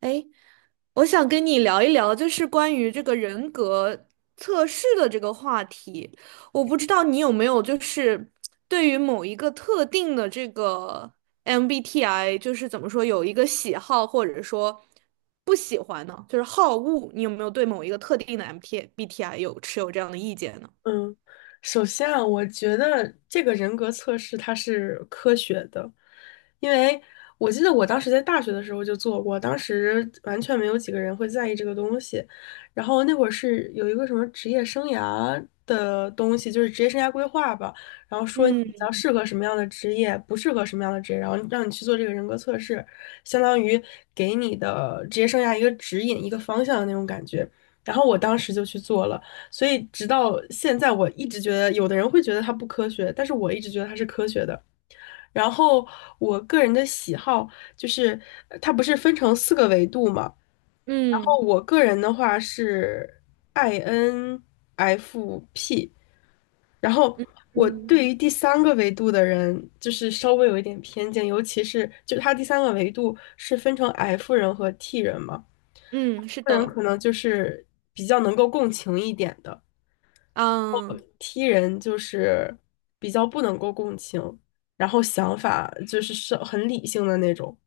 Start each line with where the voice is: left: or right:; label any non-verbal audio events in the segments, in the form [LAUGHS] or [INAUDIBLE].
right: 哎，我想跟你聊一聊，就是关于这个人格测试的这个话题。我
left: 嗯
right: 不知道你有没有，就是对于某一个特定的这个 MBTI，就是怎么说，有一个喜好或者说不喜欢呢？就是好恶，你有没有对某一个特定的 MBTI t B T I 有持有这样的意见呢？
left: 嗯，首先啊，我觉得这个人格测试它是科学的，因为我记得我当时在大学的时候就做过，当时完全没有几个人会在意这个东西。然后那会儿是有一个什么职业生涯的东西，就是职业生涯规划吧，然后说你比
right: 嗯
left: 较适合什么样的职业，不适合什么样的职业，然后让你去做这个人格测试，相当于给你的职业生涯一个指引、一个方向的那种感觉。然后我当时就去做了。所以直到现在，我一直觉得有的人会觉得它不科学，但是我一直觉得它是科学的。然后我个人的喜好就是，它不是分成四个维度嘛？然后
right: 嗯
left: 我个人的话是 INFP,然后
right: 嗯
left: 我
right: 嗯
left: 对于第三个维度的人就是稍微有一点偏见，尤其是就它第三个维度是分成 F 人和 T 人嘛
right: 嗯，是
left: ，F 人
right: 的，
left: 可能就是比较能够共情一点的。
right: 嗯
left: T 人就是比较不能够共情，然后想法就是是很理性的那种，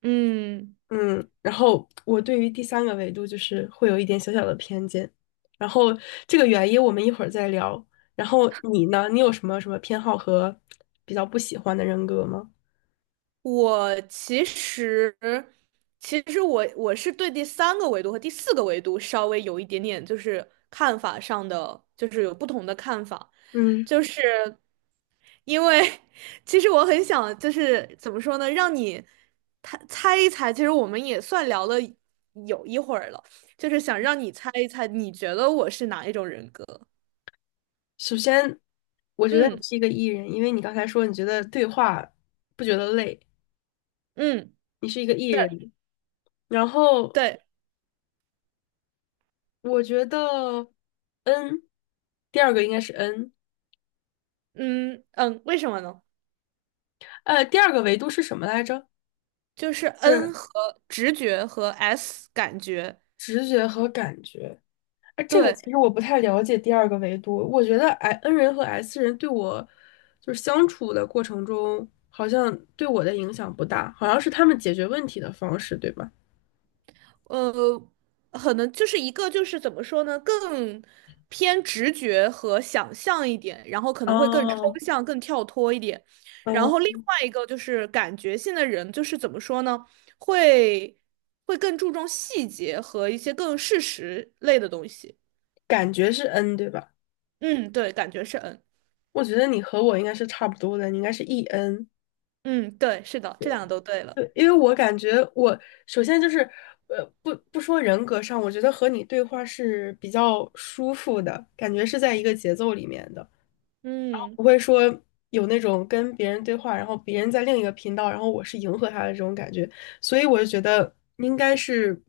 right: 嗯。
left: 嗯，然后我对于第三个维度就是会有一点小小的偏见，然后这个原因我们一会儿再聊。然后你呢？你有什么什么偏好和比较不喜欢的人格吗？
right: 我其实，其实我我是对第三个维度和第四个维度稍微有一点点，就是看法上的，就是有不同的看法，
left: 嗯，
right: 就是因为 [LAUGHS] 其实我很想，就是怎么说呢，让你猜一猜。其实我们也算聊了有一会儿了，就是想让你猜一猜，你觉得我是哪一种人格？
left: 首先我觉得你
right: 嗯
left: 是一个 E 人，因为你刚才说你觉得对话不觉得累，
right: 嗯，
left: 你是一个 E
right: 对
left: 人，然后。
right: 对，
left: 我觉得 N,第二个应该是 N,
right: 嗯嗯，为什么呢？
left: 第二个维度是什么来着？
right: 就是
left: 是
right: N 和直觉和 S 感觉，
left: 直觉和感觉。哎，这个
right: 对，
left: 其实我不太了解第二个维度。我觉得 I N 人和 S 人对我就是相处的过程中，好像对我的影响不大，好像是他们解决问题的方式，对吧？
right: 呃，可能就是一个就是怎么说呢，更偏直觉和想象一点，然后可能会更抽
left: 哦，
right: 象、更跳脱一点。然
left: 嗯，
right: 后另外一个就是感觉性的人，就是怎么说呢，会会更注重细节和一些更事实类的东西。
left: 感觉是 N,对吧？
right: 嗯，对，感觉是 N。
left: 我觉得你和我应该是差不多的，你应该是 E N。
right: 嗯，对，是的，这两个都对了。
left: 对，因为我感觉我首先就是，不说人格上，我觉得和你对话是比较舒服的，感觉是在一个节奏里面的，然后
right: 嗯
left: 不会说有那种跟别人对话，然后别人在另一个频道，然后我是迎合他的这种感觉，所以我就觉得应该是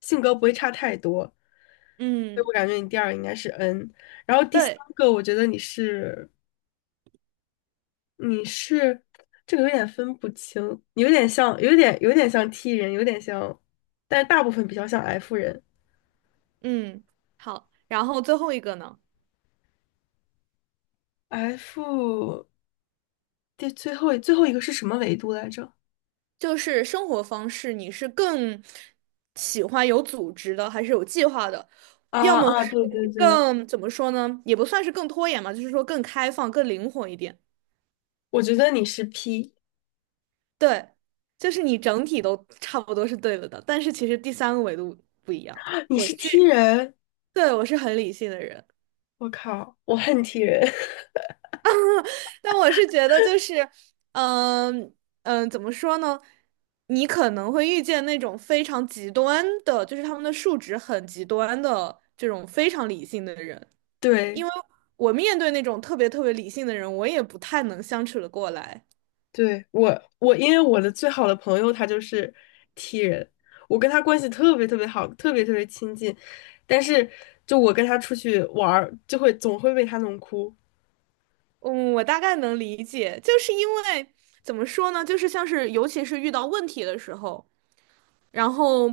left: 性格不会差太多，所以我
right: 嗯，
left: 感觉你第二个应该是 N,然后第三
right: 对。
left: 个我觉得你是。你是这个有点分不清，有点像，有点像 T 人，有点像，但是大部分比较像 F 人。
right: 嗯，好，然后最后一个呢，
left: F 最后一个是什么维度来着？
right: 就是生活方式，你是更喜欢有组织的，还是有计划的？要
left: 啊
right: 么
left: 啊，
right: 是
left: 对对对，
right: 更，怎么说呢，也不算是更拖延嘛，就是说更开放、更灵活一点。
left: 我觉得你是 P,
right: 对，就是你整体都差不多是对了的，但是其实第三个维度不一样。
left: [LAUGHS] 你
right: 我
left: 是 T
right: 是，
left: 人，
right: 对，我是很理性的人。
left: 我靠，我恨 T 人。
right: 但我是觉得就是，嗯嗯，怎么说呢？你可能会遇见那种非常极端的，就是他们的数值很极端的这种非常理性的人。
left: [LAUGHS] 对
right: 我面对那种特别特别理性的人，我也不太能相处的过来。
left: 对，我因为我的最好的朋友他就是 T 人，我跟他关系特别特别好，特别特别亲近，但是就我跟他出去玩儿，就会总会被他弄哭。
right: 嗯，我大概能理解，就是因为怎么说呢？就是像是尤其是遇到问题的时候。然后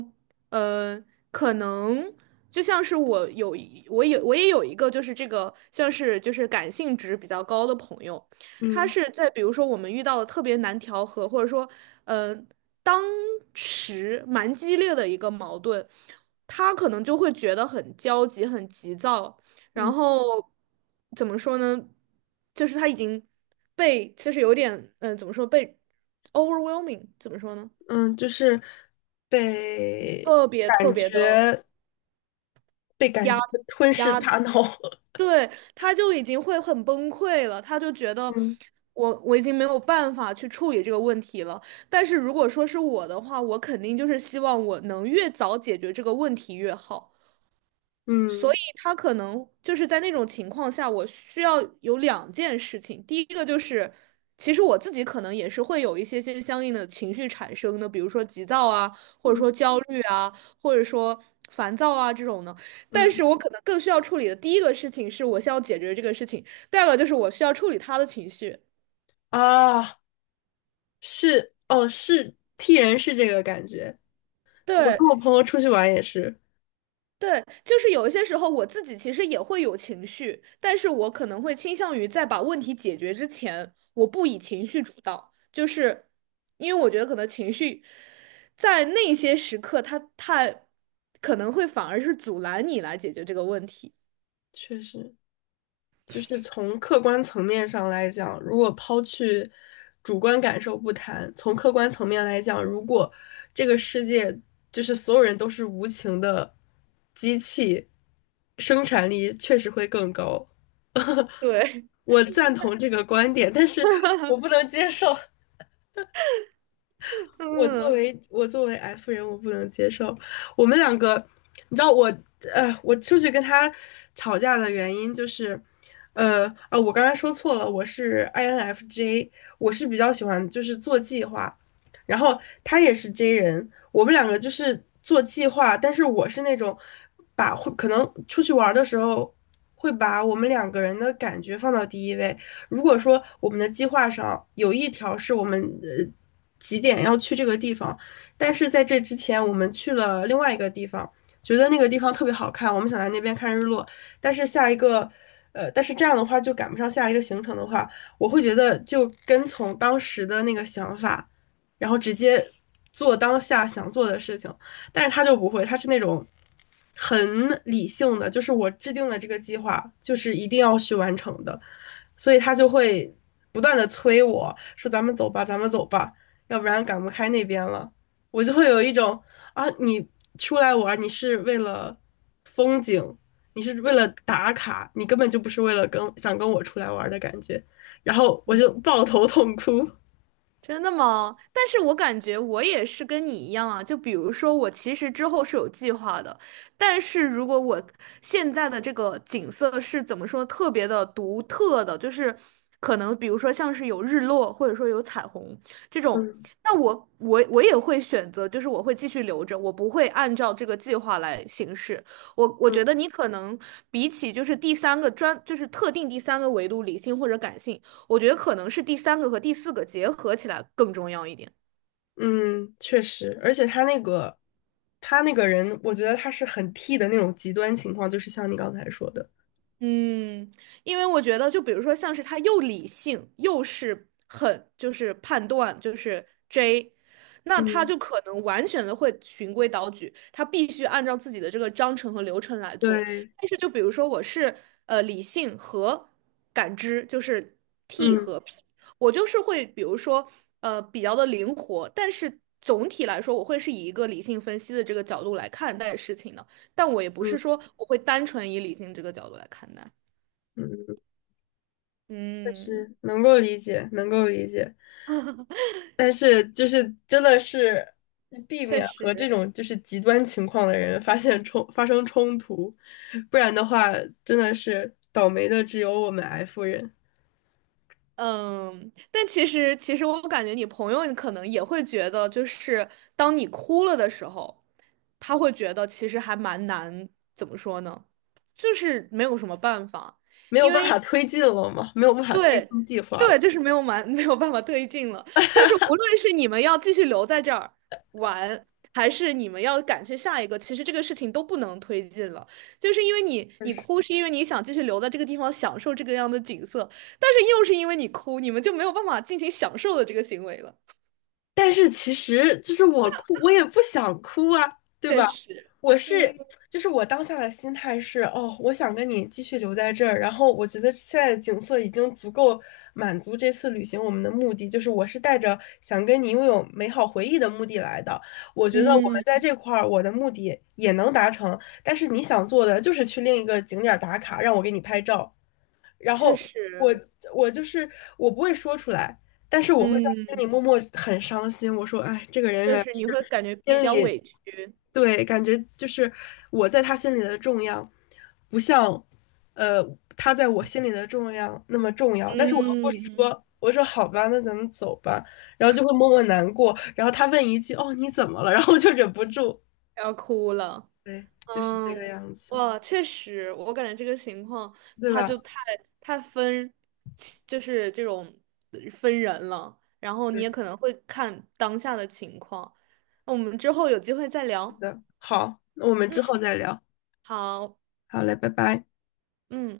right: 呃，可能就像是我也有一个就是这个像是就是感性值比较高的朋友，他
left: 嗯
right: 是在比如说我们遇到了特别难调和，或者说呃当时蛮激烈的一个矛盾，他可能就会觉得很焦急、很急躁，然
left: 嗯
right: 后怎么说呢？就是他已经被就是有点怎么说被 overwhelming 怎么说呢？
left: 嗯，就是被
right: 特别特
left: 感
right: 别的
left: 觉被感
right: 压
left: 觉吞噬
right: 压，
left: 大脑了。
right: 对，他就已经会很崩溃了，他就觉
left: [LAUGHS]
right: 得
left: 嗯
right: 我已经没有办法去处理这个问题了。但是如果说是我的话，我肯定就是希望我能越早解决这个问题越好。所
left: 嗯
right: 以他可能就是在那种情况下，我需要有两件事情。第一个就是，其实我自己可能也是会有一些相应的情绪产生的，比如说急躁啊，或者
left: 嗯
right: 说焦虑啊，或者说烦躁啊这种的。但
left: 嗯
right: 是我可能更需要处理的第一个事情是，我需要解决这个事情；第二个就是我需要处理他的情绪。
left: 啊，是哦，是 T 人是这个感觉。我
right: 对，
left: 跟我朋友出去玩也是，
right: 对，就是有一些时候我自己其实也会有情绪，但是我可能会倾向于在把问题解决之前，我不以情绪主导，就是因为我觉得可能情绪在那些时刻它，太可能会反而是阻拦你来解决这个问题。
left: 确实，就是从客观层面上来讲，如果抛去主观感受不谈，从客观层面来讲，如果这个世界就是所有人都是无情的机器，生产力确实会更高。[LAUGHS]
right: 对，
left: 我赞同这个观点，但是我
right: [LAUGHS]
left: 不能接受。我作
right: 嗯。
left: 为我作为 F 人，我不能接受。我们两个，你知道我，我出去跟他吵架的原因就是，我刚才说错了，我是 INFJ,我是比较喜欢就是做计划，然后他也是 J 人，我们两个就是做计划，但是我是那种把会可能出去玩儿的时候会把我们两个人的感觉放到第一位，如果说我们的计划上有一条是我们几点要去这个地方，但是在这之前我们去了另外一个地方，觉得那个地方特别好看，我们想在那边看日落，但是下一个。但是这样的话就赶不上下一个行程的话，我会觉得就跟从当时的那个想法，然后直接做当下想做的事情。但是他就不会，他是那种很理性的，就是我制定了这个计划，就是一定要去完成的。所以他就会不断的催我说："咱们走吧，咱们走吧，要不然赶不开那边了。"我就会有一种啊，你出来玩，你是为了风景，你是为了打卡，你根本就不是为了跟想跟我出来玩的感觉。然后我就抱头痛哭。
right: 真的吗？但是我感觉我也是跟你一样啊，就比如说我其实之后是有计划的，但是如果我现在的这个景色是怎么说特别的独特的，就是可能比如说像是有日落或者说有彩虹这种，
left: 嗯
right: 那我也会选择，就是我会继续留着，我不会按照这个计划来行事。我
left: 嗯
right: 觉得你可能比起就是第三个专，就是特定第三个维度理性或者感性。我觉得可能是第三个和第四个结合起来更重要一点。
left: 嗯，确实，而且他那个人，我觉得他是很 T 的那种极端情况，就是像你刚才说的。
right: 嗯因为我觉得，就比如说，像是他又理性，又是很就是判断，就是 J，那他
left: 嗯，
right: 就可能完全的会循规蹈矩，他必须按照自己的这个章程和流程来做。
left: 对，
right: 但是，就比如说我是理性和感知，就是 T
left: 嗯
right: 和。我就是会，比如说，比较的灵活，但是总体来说，我会是以一个理性分析的这个角度来看待事情的。但我也不是
left: 嗯
right: 说我会单纯以理性这个角度来看待。
left: 嗯。
right: 嗯，
left: 是能够理解，能够理解，但是就是真的是避
right: 确
left: 免和这
right: 实。
left: 种就是极端情况的人发生冲突，不然的话真的是倒霉的只有我们 F 人，
right: 嗯，但其实我感觉你朋友可能也会觉得，就是当你哭了的时候，他会觉得其实还蛮难，怎么说呢？就是没有什么办法，
left: 没有
right: 因
left: 办
right: 为
left: 法推进了嘛，没有办法推
right: 对，
left: 进计划了。
right: 对，就是没有蛮 [LAUGHS] 没有办法推进了。就是无论是你们要继续留在这儿玩，还是你们要赶去下一个，其实这个事情都不能推进了。就是因为你
left: 确
right: 你哭，
left: 实
right: 是因为你想继续留在这个地方享受这个样的景色，但是又是因为你哭，你们就没有办法进行享受的这个行为了。
left: 但是其实就是我哭，我也不想哭啊，对吧？
right: 确实，
left: 我
right: 嗯
left: 是，就是我当下的心态是，哦，我想跟你继续留在这儿，然后我觉得现在的景色已经足够满足这次旅行我们的目的，就是我是带着想跟你拥有美好回忆的目的来的。我觉得我们在
right: 嗯，
left: 这块儿，我的目的也能达成，但是你想做的就是去另一个景点儿打卡，让我给你拍照。然
right: 确
left: 后我
right: 实，
left: 我就是我不会说出来，但是我会在心里
right: 嗯，
left: 默默很伤心。我说，哎，这个人
right: 确
left: 原来
right: 实
left: 是
right: 你会感觉比
left: 心
right: 较
left: 里
right: 委屈，
left: 对，感觉就是我在他心里的重要，不像呃他在我心里的重要那么重要。但是我又不
right: 嗯，
left: 说，我说好吧，那咱们走吧。然后就会默默难过。然后他问一句："哦，你怎么了？" [LAUGHS] 然后我就忍不住，
right: 要哭了。
left: 对，就是这个
right: 嗯，
left: 样子，
right: 哇，确实，我感觉这个情况，
left: 对
right: 他就
left: 吧？
right: 太分，就是这种分人了。然后你
left: 对，
right: 也可能会看当下的情况。那我们之后有机会再
left: 是
right: 聊。
left: 的。好，那我们之
right: 嗯，
left: 后再聊。
right: 好，
left: 好嘞，拜拜。
right: 嗯。